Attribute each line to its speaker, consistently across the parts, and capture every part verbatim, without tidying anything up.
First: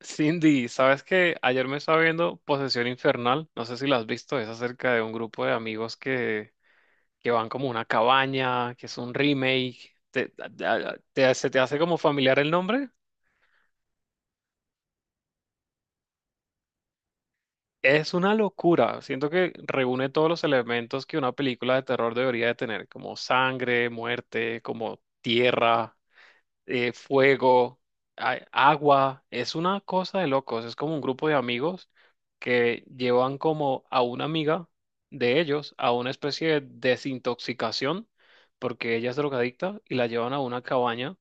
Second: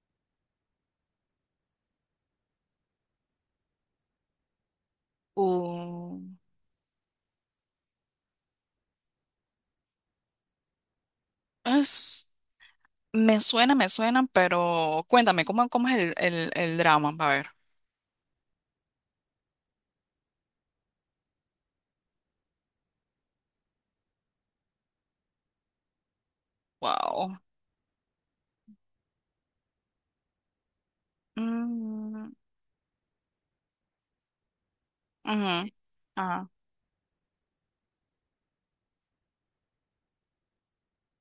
Speaker 1: Cindy, ¿sabes qué? Ayer me estaba viendo Posesión Infernal, no sé si la has visto, es acerca de un grupo de amigos
Speaker 2: Uh,
Speaker 1: que, que van como a una cabaña, que es un remake. ¿Te, te- te- se te hace como
Speaker 2: es,
Speaker 1: familiar el nombre?
Speaker 2: me suena, me suena, pero cuéntame, ¿cómo, cómo es el, el, el drama? A ver.
Speaker 1: Es una locura, siento que reúne todos los elementos que una película de terror debería de tener, como sangre, muerte, como tierra, eh,
Speaker 2: Wow.
Speaker 1: fuego, a- agua, es una cosa de locos, es como un grupo de amigos
Speaker 2: Mm,
Speaker 1: que llevan como a una amiga de
Speaker 2: ujú,
Speaker 1: ellos a una
Speaker 2: ajá,
Speaker 1: especie de desintoxicación, porque ella es drogadicta, y la llevan a una cabaña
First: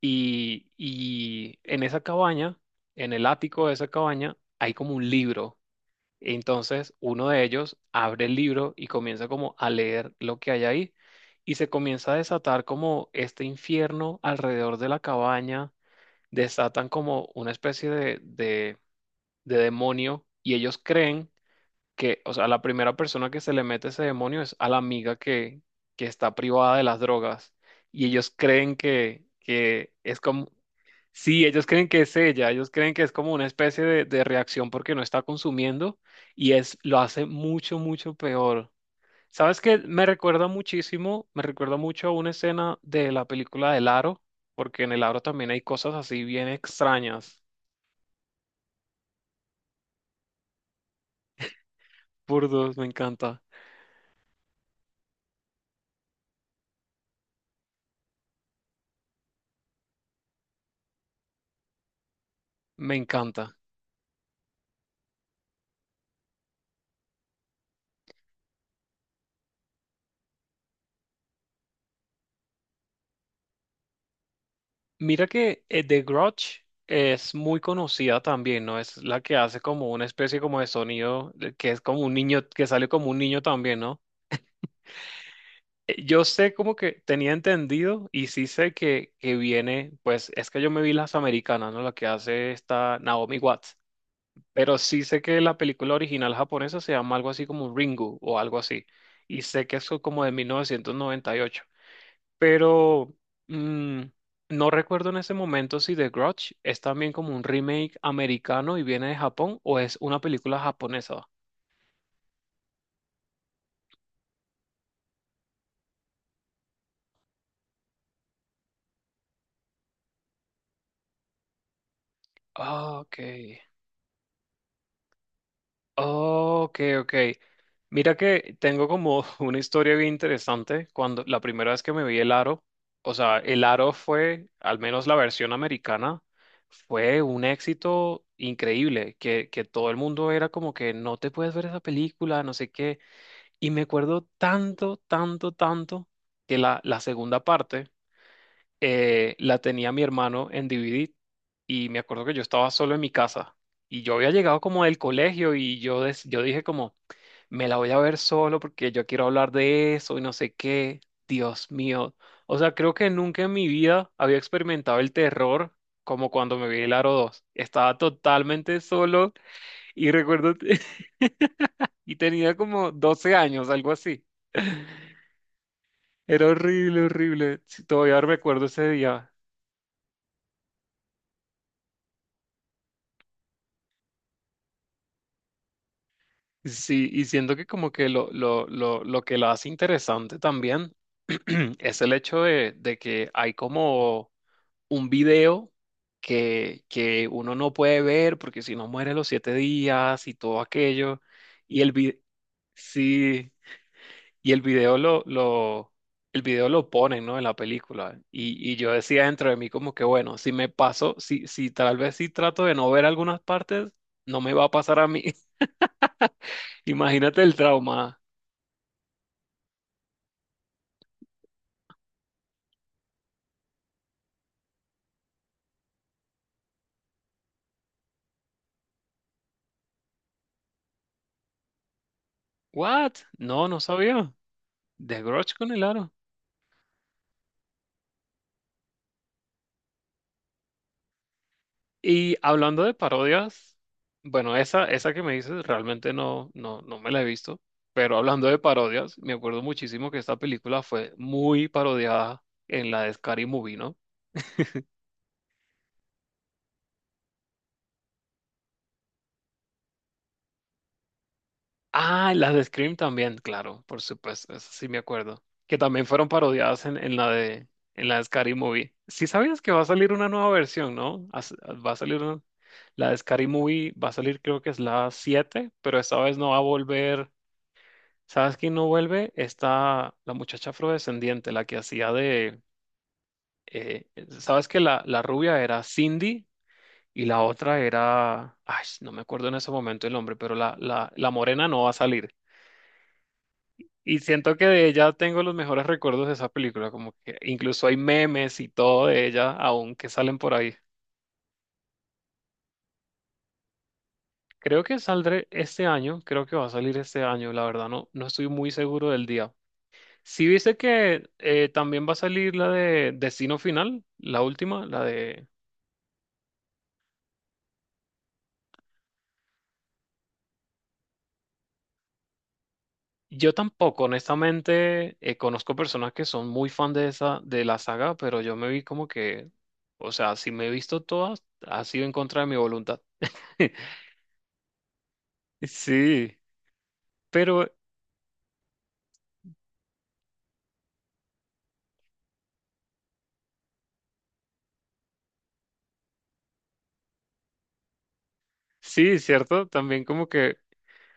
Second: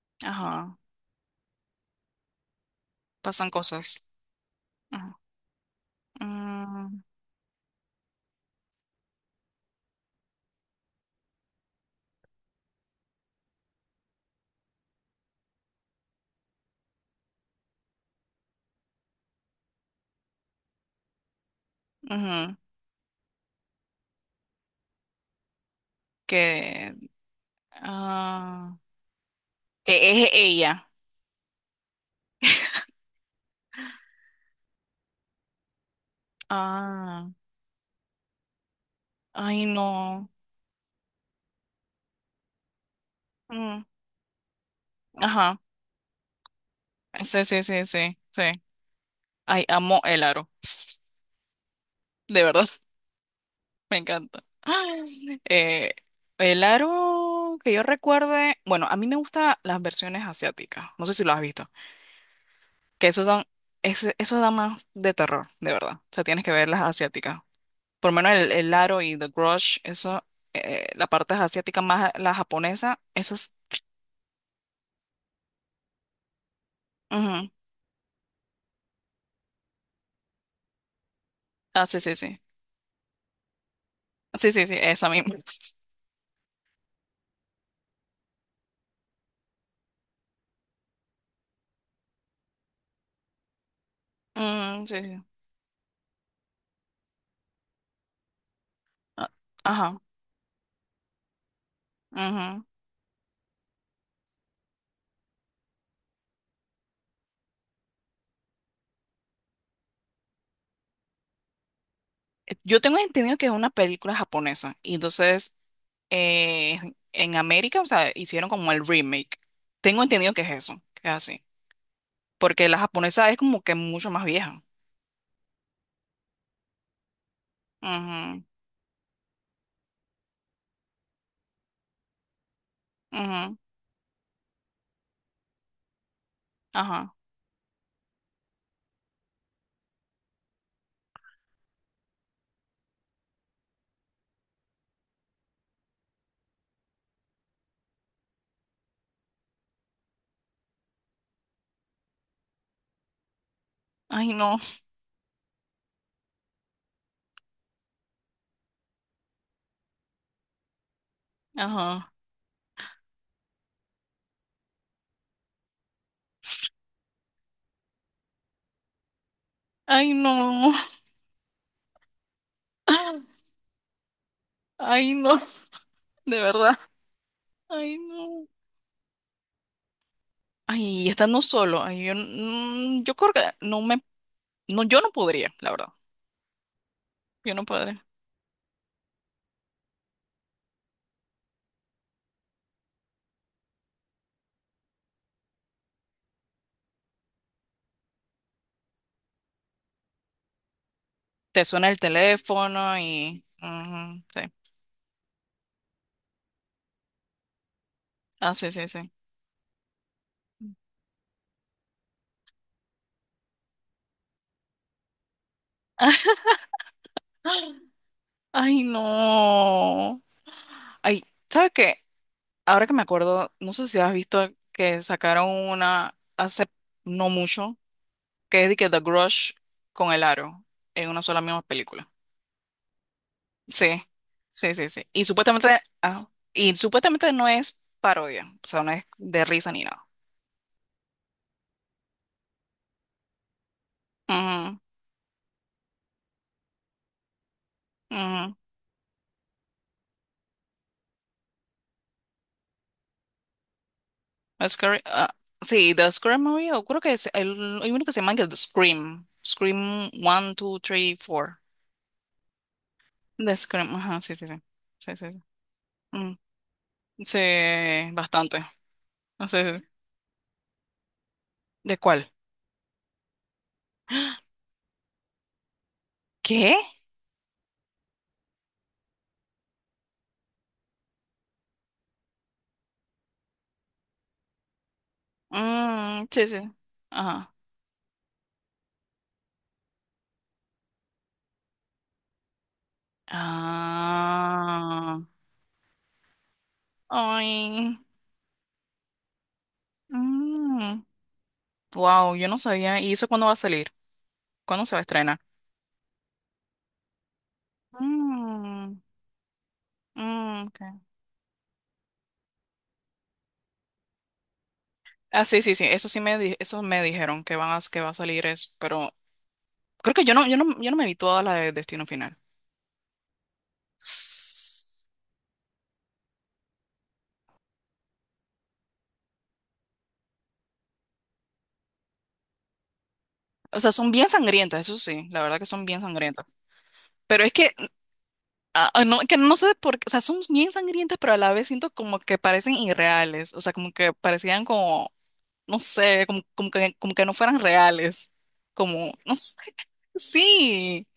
Speaker 1: y,
Speaker 2: ajá.
Speaker 1: y en esa cabaña, en el
Speaker 2: Pasan
Speaker 1: ático de esa
Speaker 2: cosas.
Speaker 1: cabaña, hay como un
Speaker 2: Ajá,
Speaker 1: libro. Entonces,
Speaker 2: mm,
Speaker 1: uno de ellos abre el libro y comienza como a leer lo que hay ahí y se comienza a desatar como este infierno alrededor de la cabaña, desatan como una especie de, de, de demonio y ellos creen que, o sea,
Speaker 2: ujú,
Speaker 1: la primera persona que se le mete ese demonio es a la amiga que, que está privada de
Speaker 2: que,
Speaker 1: las drogas y ellos creen
Speaker 2: ah,
Speaker 1: que, que es
Speaker 2: que es
Speaker 1: como...
Speaker 2: ella.
Speaker 1: Sí, ellos creen que es ella, ellos creen que es como una especie de, de reacción porque no está consumiendo y es lo hace
Speaker 2: Ah,
Speaker 1: mucho, mucho peor. ¿Sabes
Speaker 2: ay,
Speaker 1: qué? Me
Speaker 2: no.
Speaker 1: recuerda muchísimo, me recuerda mucho a una escena de la película
Speaker 2: Mm,
Speaker 1: del Aro, porque en el Aro también hay
Speaker 2: ajá.
Speaker 1: cosas así bien extrañas.
Speaker 2: Sí, sí, sí, sí, sí. Ay, amo el aro. De verdad.
Speaker 1: Burdos, me encanta,
Speaker 2: Me encanta. Eh, el aro que yo recuerde, bueno, a mí me gustan las versiones asiáticas, no sé si lo has visto,
Speaker 1: me
Speaker 2: que esos son,
Speaker 1: encanta.
Speaker 2: ese- esos dan más de terror, de verdad. O sea, tienes que ver las asiáticas. Por lo menos el, el aro y The Grudge, eso, eh, la parte asiática más la japonesa, esas.
Speaker 1: Mira que eh, The Grudge es
Speaker 2: Ujú.
Speaker 1: muy conocida también, ¿no? Es la que hace como una especie como de sonido, eh, que es
Speaker 2: Ah,
Speaker 1: como
Speaker 2: sí,
Speaker 1: un
Speaker 2: sí, sí.
Speaker 1: niño, que sale como un niño también, ¿no?
Speaker 2: Sí, sí, sí, esa misma.
Speaker 1: Eh, Yo sé como que tenía entendido y sí sé que, que viene, pues es que yo me vi las americanas, ¿no? La que hace esta Naomi Watts, pero
Speaker 2: Mm, sí.
Speaker 1: sí
Speaker 2: Sí.
Speaker 1: sé que la película original japonesa se llama algo así como Ringu o algo así,
Speaker 2: Ah,
Speaker 1: y sé que
Speaker 2: ajá.
Speaker 1: eso como de mil novecientos noventa y ocho,
Speaker 2: Ujú.
Speaker 1: pero mm, no recuerdo en ese momento si The Grudge es también como un remake americano y viene de Japón o es una película japonesa.
Speaker 2: Eh, Yo tengo entendido que es una película japonesa, y entonces eh, en América, o sea, hicieron como el remake. Tengo entendido que es eso, que es así. Porque la
Speaker 1: Ah, ok.
Speaker 2: japonesa es como que mucho más vieja.
Speaker 1: Oh, ok, ok. Mira
Speaker 2: Ujú,
Speaker 1: que tengo como una historia bien interesante. Cuando la primera vez que me vi el aro, o sea,
Speaker 2: ujú,
Speaker 1: el aro fue, al menos la versión americana,
Speaker 2: ajá.
Speaker 1: fue un éxito increíble, que, que todo el mundo era como que no te puedes ver esa película, no sé qué. Y me acuerdo tanto, tanto, tanto que la, la segunda parte eh, la tenía mi hermano en D V D y me acuerdo que yo estaba solo en mi casa. Y yo había
Speaker 2: Ay, no.
Speaker 1: llegado como del colegio y yo, des- yo dije como, me la voy a ver solo porque yo quiero hablar de eso y no sé qué. Dios
Speaker 2: Ajá.
Speaker 1: mío. O sea, creo que nunca en mi vida había experimentado el terror como cuando me vi el Aro dos. Estaba totalmente solo y
Speaker 2: Ay,
Speaker 1: recuerdo,
Speaker 2: no.
Speaker 1: y tenía como doce años, algo así.
Speaker 2: Ay, no. De
Speaker 1: Era
Speaker 2: verdad.
Speaker 1: horrible, horrible. Sí.
Speaker 2: Ay,
Speaker 1: Todavía
Speaker 2: no.
Speaker 1: recuerdo ese día.
Speaker 2: Ay, y estando solo. Ay, yo, mm, yo creo que no me, no, yo no podría, la verdad.
Speaker 1: Sí, y
Speaker 2: Yo
Speaker 1: siento que
Speaker 2: no
Speaker 1: como
Speaker 2: podría.
Speaker 1: que lo, lo, lo, lo que lo hace interesante también es el hecho de, de que hay como un video que, que uno no puede ver porque si no muere los siete días y todo aquello.
Speaker 2: Te
Speaker 1: Y
Speaker 2: suena
Speaker 1: el,
Speaker 2: el
Speaker 1: vi-
Speaker 2: teléfono y,
Speaker 1: sí,
Speaker 2: ujú, sí.
Speaker 1: y el video lo, lo, el video lo ponen, ¿no? En la película.
Speaker 2: Ah, sí,
Speaker 1: Y, y
Speaker 2: sí,
Speaker 1: yo
Speaker 2: sí.
Speaker 1: decía dentro de mí como que, bueno, si me paso, si, si tal vez si trato de no ver algunas partes, no me va a pasar a mí. Imagínate el trauma.
Speaker 2: Ay, no. Ay, ¿sabes qué? Ahora que me acuerdo, no sé si has visto que sacaron una hace no mucho, que es de que The Grudge con el aro en una sola misma película.
Speaker 1: What? No, no
Speaker 2: Sí,
Speaker 1: sabía.
Speaker 2: sí, sí, sí.
Speaker 1: The
Speaker 2: Y
Speaker 1: Grudge con
Speaker 2: supuestamente,
Speaker 1: el aro.
Speaker 2: ah, y supuestamente no es parodia, o sea, no es de risa ni nada.
Speaker 1: Y hablando de parodias, bueno,
Speaker 2: Ujú,
Speaker 1: esa, esa que me dices realmente no, no, no me la he visto, pero hablando
Speaker 2: ujú.
Speaker 1: de parodias, me acuerdo muchísimo que esta película fue muy parodiada en la de Scary Movie, ¿no?
Speaker 2: A Scary- ah, sí, The Scream Movie, o creo que es el, hay uno que se llama que The Scream. Scream uno, dos, tres, cuatro.
Speaker 1: Ah, en las de Scream también,
Speaker 2: The
Speaker 1: claro,
Speaker 2: Scream,
Speaker 1: por
Speaker 2: ajá, sí, sí,
Speaker 1: supuesto,
Speaker 2: sí.
Speaker 1: eso sí me
Speaker 2: Sí, sí,
Speaker 1: acuerdo,
Speaker 2: sí.
Speaker 1: que también fueron
Speaker 2: Mm,
Speaker 1: parodiadas en, en la
Speaker 2: sí,
Speaker 1: de, en la de Scary
Speaker 2: bastante.
Speaker 1: Movie. Sí
Speaker 2: Sí, sí.
Speaker 1: sabías que va a
Speaker 2: Sí.
Speaker 1: salir una nueva versión, ¿no? As- Va a
Speaker 2: ¿De
Speaker 1: salir
Speaker 2: cuál?
Speaker 1: una- la de Scary Movie, va a salir creo que es la siete pero esta vez no va a
Speaker 2: ¿Qué?
Speaker 1: volver. ¿Sabes quién no vuelve? Está la muchacha afrodescendiente, la que hacía de... eh, ¿sabes que la, la rubia era
Speaker 2: Mm,
Speaker 1: Cindy
Speaker 2: sí, sí.
Speaker 1: y la
Speaker 2: Ajá.
Speaker 1: otra era... Ay, no me acuerdo en ese momento el nombre, pero la, la, la morena no va a salir. Y siento que de ella
Speaker 2: Ah.
Speaker 1: tengo los mejores recuerdos de esa película, como que incluso hay
Speaker 2: Ay.
Speaker 1: memes y todo de ella aún que salen por ahí.
Speaker 2: Wow, yo no sabía. ¿Y eso cuándo va a salir?
Speaker 1: Creo
Speaker 2: ¿Cuándo se
Speaker 1: que
Speaker 2: va a estrenar?
Speaker 1: saldré este año, creo que va a salir este año, la verdad no, no estoy muy
Speaker 2: Mm,
Speaker 1: seguro del día. Si
Speaker 2: mm,
Speaker 1: viste
Speaker 2: ok.
Speaker 1: que eh, también va a salir la de Destino Final, la última, la
Speaker 2: Ah,
Speaker 1: de...
Speaker 2: sí, sí, sí. Eso sí me di- eso me dijeron que van a, que va a salir eso, pero creo que yo no, yo no, yo no me vi toda la de Destino Final.
Speaker 1: Yo tampoco, honestamente, eh, conozco personas que son muy fan de esa, de la saga, pero yo me vi como que, o sea, si me he visto todas, ha sido en contra de mi voluntad.
Speaker 2: O sea, son bien sangrientas, eso sí, la verdad que son bien
Speaker 1: Sí,
Speaker 2: sangrientas. Pero es
Speaker 1: pero
Speaker 2: que Ah, ah, no, que no sé por qué, o sea, son bien sangrientas, pero a la vez siento como que parecen irreales, o sea, como que parecían como, no sé, como, como que, como que no fueran reales, como,
Speaker 1: sí,
Speaker 2: no sé,
Speaker 1: cierto, también como que
Speaker 2: sí.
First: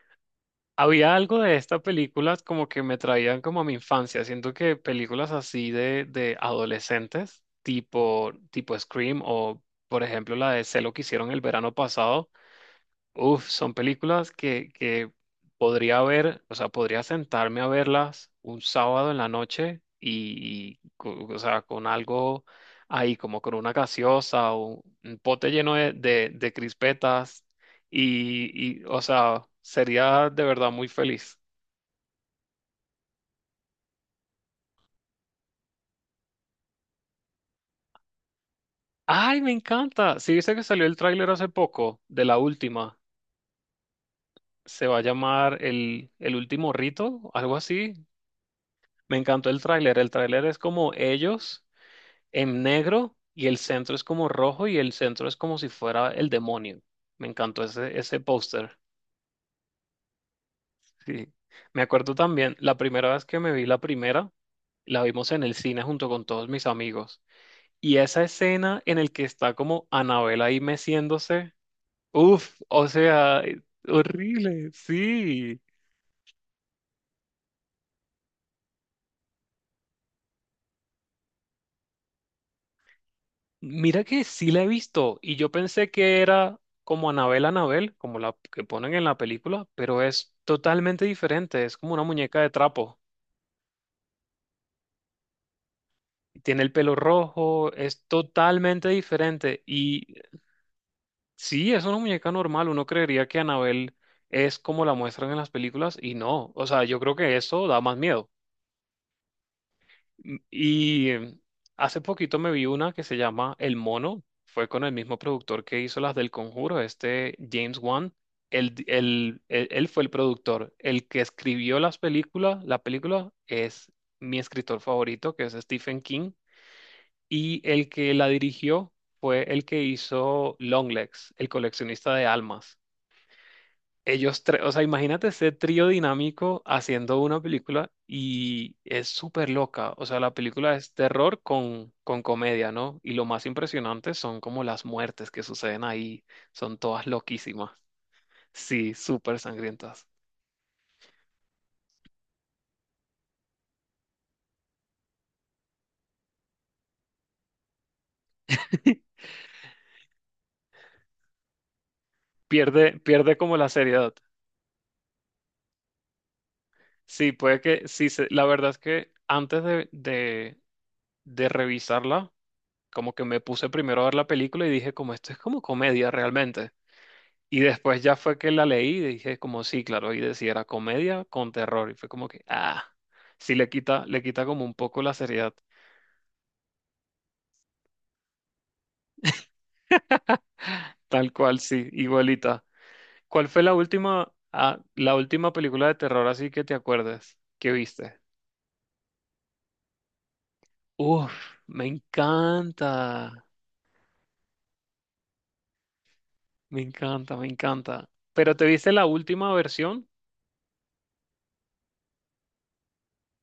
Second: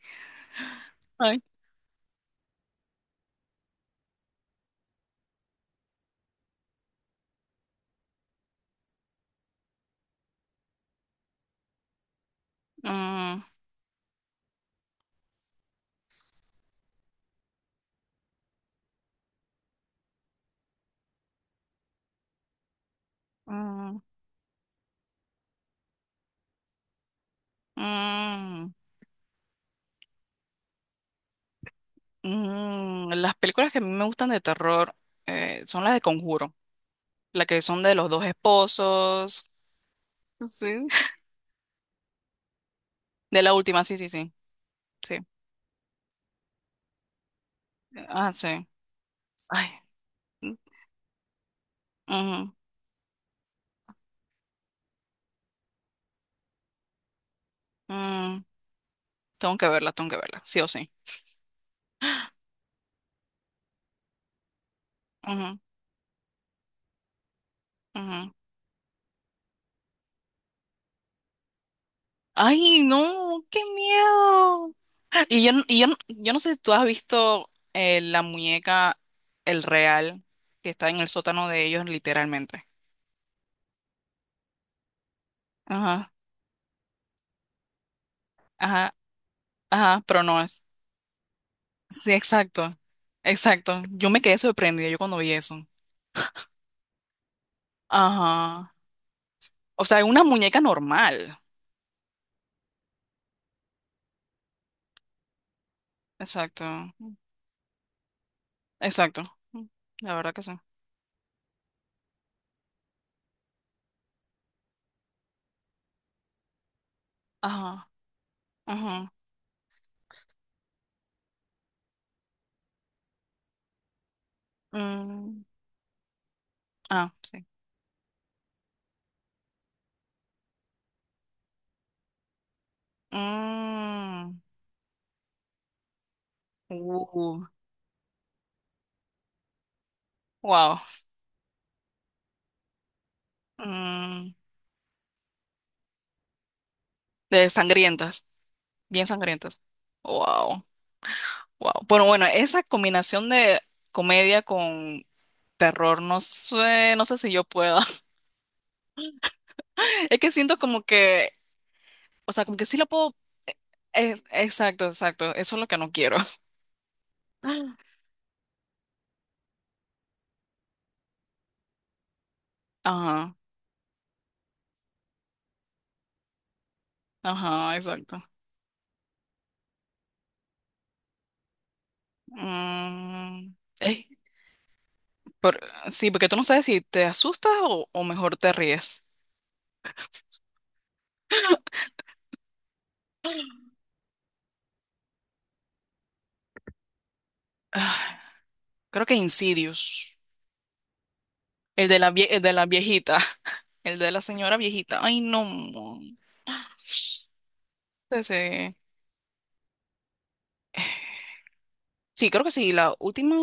Speaker 1: había algo
Speaker 2: Ay.
Speaker 1: de estas películas como que me traían como a mi infancia. Siento que películas así de, de adolescentes, tipo, tipo Scream o, por ejemplo, la de Celo que hicieron el verano pasado.
Speaker 2: Mm,
Speaker 1: Uf, son películas que, que podría ver, o sea, podría sentarme a verlas un sábado en la noche y, y co- o sea, con algo ahí, como con una
Speaker 2: mm,
Speaker 1: gaseosa o un pote lleno de, de, de crispetas
Speaker 2: mm,
Speaker 1: y, y, o sea, sería de verdad muy feliz.
Speaker 2: mm. Las películas que a mí me gustan de terror eh, son las de Conjuro, las que son de los dos
Speaker 1: ¡Ay,
Speaker 2: esposos,
Speaker 1: me encanta! Sí, viste que salió
Speaker 2: sí.
Speaker 1: el tráiler hace poco de la última.
Speaker 2: De la última, sí, sí, sí,
Speaker 1: Se va a
Speaker 2: sí,
Speaker 1: llamar el, el último rito, algo así.
Speaker 2: ah, sí,
Speaker 1: Me encantó el
Speaker 2: ay,
Speaker 1: tráiler. El tráiler
Speaker 2: mm,
Speaker 1: es como ellos
Speaker 2: mm.
Speaker 1: en negro y el centro es como rojo y el centro es como si fuera el demonio. Me encantó ese, ese
Speaker 2: Mm.
Speaker 1: póster.
Speaker 2: Tengo que verla, tengo que verla, sí o sí.
Speaker 1: Sí. Me acuerdo también, la primera vez que me vi la primera, la vimos en el
Speaker 2: Ujú,
Speaker 1: cine junto con todos mis amigos. Y esa
Speaker 2: ujú.
Speaker 1: escena en el que está como Anabel ahí meciéndose, uff,
Speaker 2: Ay,
Speaker 1: o sea,
Speaker 2: no, qué
Speaker 1: horrible,
Speaker 2: miedo. Y yo,
Speaker 1: sí.
Speaker 2: n- y yo, n- yo no sé si tú has visto eh, la muñeca, el real, que está en el sótano de ellos, literalmente.
Speaker 1: Mira que sí la he visto y yo pensé
Speaker 2: Ajá,
Speaker 1: que era como Anabel Anabel, como la que ponen
Speaker 2: ajá,
Speaker 1: en la película, pero
Speaker 2: ajá, pero
Speaker 1: es
Speaker 2: no es.
Speaker 1: totalmente diferente, es como una
Speaker 2: Sí,
Speaker 1: muñeca de
Speaker 2: exacto,
Speaker 1: trapo.
Speaker 2: exacto. Yo me quedé sorprendida yo cuando vi eso.
Speaker 1: Tiene el pelo rojo, es
Speaker 2: Ajá.
Speaker 1: totalmente diferente
Speaker 2: O sea,
Speaker 1: y
Speaker 2: una muñeca normal.
Speaker 1: sí, es una muñeca normal, uno creería que Anabel es como la muestran en las películas y no,
Speaker 2: Exacto,
Speaker 1: o sea, yo creo que eso da más miedo.
Speaker 2: exacto. La verdad
Speaker 1: Mm,
Speaker 2: que sí.
Speaker 1: Y eh, hace poquito me vi una que se llama El Mono. Fue con el mismo productor que hizo las del Conjuro, este James
Speaker 2: Ajá,
Speaker 1: Wan. Él, di-
Speaker 2: ajá.
Speaker 1: él- él- él fue el productor. El que escribió las películas, la película es mi escritor favorito,
Speaker 2: Mm,
Speaker 1: que es Stephen King.
Speaker 2: ah, sí.
Speaker 1: Y el que la dirigió fue el que hizo Longlegs, el coleccionista de almas.
Speaker 2: Mm.
Speaker 1: Ellos tres, o sea, imagínate ese trío dinámico haciendo una
Speaker 2: Uh.
Speaker 1: película y es súper loca. O sea, la película
Speaker 2: Wow.
Speaker 1: es terror con, con comedia, ¿no? Y lo más impresionante
Speaker 2: Mm,
Speaker 1: son como las muertes que suceden ahí. Son todas
Speaker 2: de
Speaker 1: loquísimas.
Speaker 2: sangrientas,
Speaker 1: Sí,
Speaker 2: bien
Speaker 1: súper
Speaker 2: sangrientas.
Speaker 1: sangrientas.
Speaker 2: Wow, wow. Bueno, bueno, esa combinación de comedia con terror, no sé, no sé si yo pueda. Es que siento como que, o sea, como que sí lo
Speaker 1: Pierde,
Speaker 2: puedo.
Speaker 1: pierde como la seriedad.
Speaker 2: Es- exacto, exacto. Eso es lo que no quiero.
Speaker 1: Sí, puede que, sí, se- la verdad es que antes de, de, de revisarla, como que
Speaker 2: Ajá,
Speaker 1: me puse primero a ver la película y dije, como esto es como comedia realmente. Y
Speaker 2: ajá,
Speaker 1: después ya
Speaker 2: exacto.
Speaker 1: fue que la leí y dije como sí, claro, y decía era comedia con terror. Y fue como que, ah, sí
Speaker 2: Mm,
Speaker 1: le quita,
Speaker 2: eh,
Speaker 1: le quita como un poco la seriedad.
Speaker 2: por- sí, porque tú no sabes si te asustas o, o mejor te ríes.
Speaker 1: Tal cual, sí, igualita. ¿Cuál fue la última, ah, la última película de terror así que te acuerdes que viste?
Speaker 2: Ah, creo que Insidious,
Speaker 1: Uf, me
Speaker 2: el de la, vie- el de la viejita.
Speaker 1: encanta,
Speaker 2: El de la señora viejita. Ay, no.
Speaker 1: me encanta, me encanta. ¿Pero te
Speaker 2: Ese-
Speaker 1: viste la última versión?
Speaker 2: Sí, creo que sí. La última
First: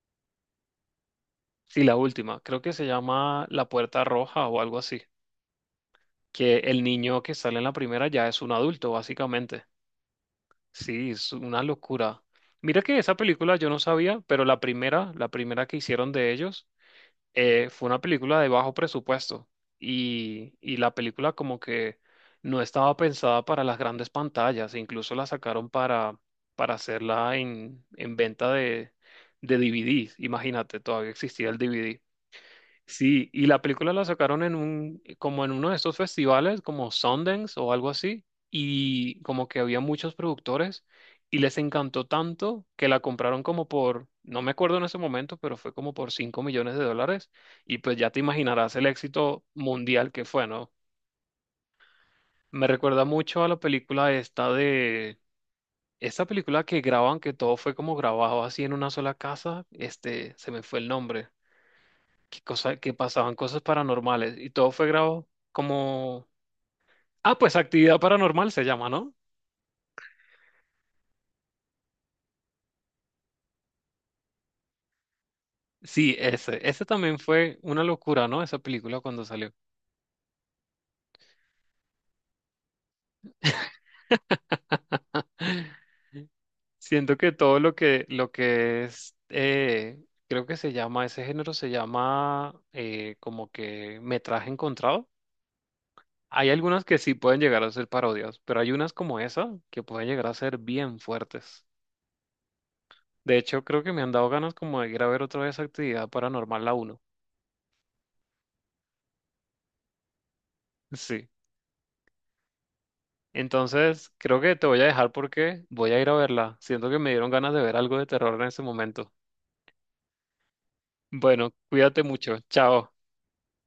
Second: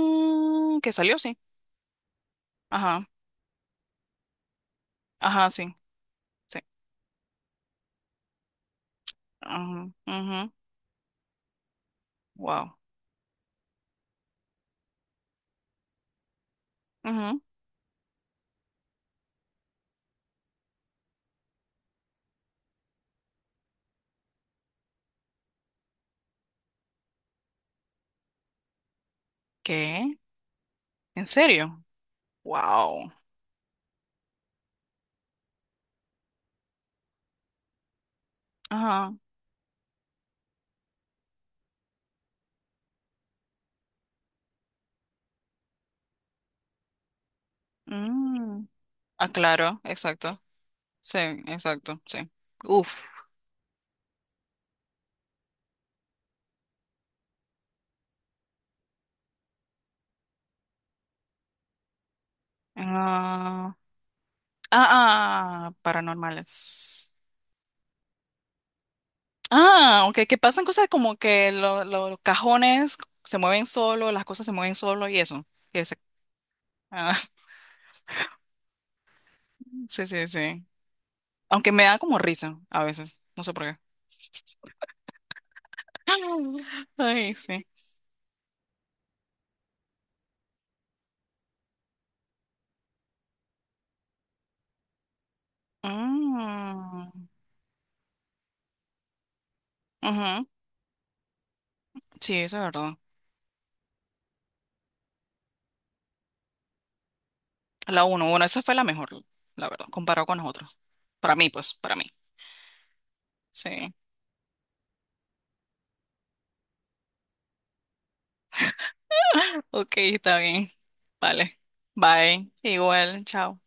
Speaker 2: que salió, sí.
Speaker 1: Sí, la última. Creo que se
Speaker 2: Ajá.
Speaker 1: llama La Puerta Roja o algo así.
Speaker 2: Ajá, sí.
Speaker 1: Que
Speaker 2: Sí.
Speaker 1: el niño que sale en la primera ya es un adulto, básicamente.
Speaker 2: Ajá. Ujú,
Speaker 1: Sí, es una locura.
Speaker 2: wow.
Speaker 1: Mira que esa película yo no sabía, pero la primera, la primera que hicieron de ellos,
Speaker 2: Ujú.
Speaker 1: eh, fue una película de bajo presupuesto. Y, y la película como que no estaba pensada para las grandes pantallas, e incluso la sacaron para, para hacerla en, en venta de, de D V Ds.
Speaker 2: ¿Qué?
Speaker 1: Imagínate, todavía
Speaker 2: ¿En
Speaker 1: existía el
Speaker 2: serio?
Speaker 1: D V D.
Speaker 2: Wow.
Speaker 1: Sí, y la película la sacaron en un, eh, como en uno de estos festivales, como Sundance o algo así,
Speaker 2: Ajá.
Speaker 1: y como que había muchos productores y les encantó tanto que la compraron como por, no me acuerdo en ese momento, pero fue como por cinco millones de dólares y pues ya te
Speaker 2: Mm.
Speaker 1: imaginarás el
Speaker 2: Ah,
Speaker 1: éxito
Speaker 2: claro.
Speaker 1: mundial que
Speaker 2: Exacto.
Speaker 1: fue, ¿no?
Speaker 2: Sí, exacto. Sí.
Speaker 1: Me
Speaker 2: Uf.
Speaker 1: recuerda mucho a la película esta de, esta película que graban, que todo fue como grabado así en una sola casa, este, se me fue el nombre. que, cosa, que pasaban cosas
Speaker 2: Ah,
Speaker 1: paranormales y todo
Speaker 2: ah,
Speaker 1: fue grabado
Speaker 2: ah, ah,
Speaker 1: como...
Speaker 2: paranormales.
Speaker 1: Ah, pues Actividad Paranormal se llama, ¿no?
Speaker 2: Ah, ok, que pasan cosas como que lo- lo- los cajones se mueven solo, las cosas se mueven solo y eso. que se-
Speaker 1: Sí, ese. Ese
Speaker 2: ah,
Speaker 1: también fue una locura, ¿no? Esa película cuando salió.
Speaker 2: sí, sí, sí. Aunque me da como risa a veces, no sé por qué.
Speaker 1: Siento que
Speaker 2: Ay,
Speaker 1: todo
Speaker 2: sí.
Speaker 1: lo que, lo que es, eh, creo que se llama, ese género se llama eh, como que metraje encontrado. Hay algunas que
Speaker 2: Mm,
Speaker 1: sí pueden llegar a ser parodias, pero hay unas como esa que pueden llegar a
Speaker 2: ujú,
Speaker 1: ser bien fuertes.
Speaker 2: sí, eso es verdad.
Speaker 1: De hecho, creo que me han dado ganas como de ir a ver otra vez Actividad Paranormal la uno.
Speaker 2: La uno, bueno, esa fue la mejor, la verdad, comparado con nosotros.
Speaker 1: Sí.
Speaker 2: Para mí, pues, para mí. Sí.
Speaker 1: Entonces, creo que te voy a dejar porque voy a ir a verla. Siento que me dieron ganas de ver algo de terror en ese momento.
Speaker 2: Ok, está bien.
Speaker 1: Bueno,
Speaker 2: Vale.
Speaker 1: cuídate mucho.
Speaker 2: Bye.
Speaker 1: Chao.
Speaker 2: Igual, chao.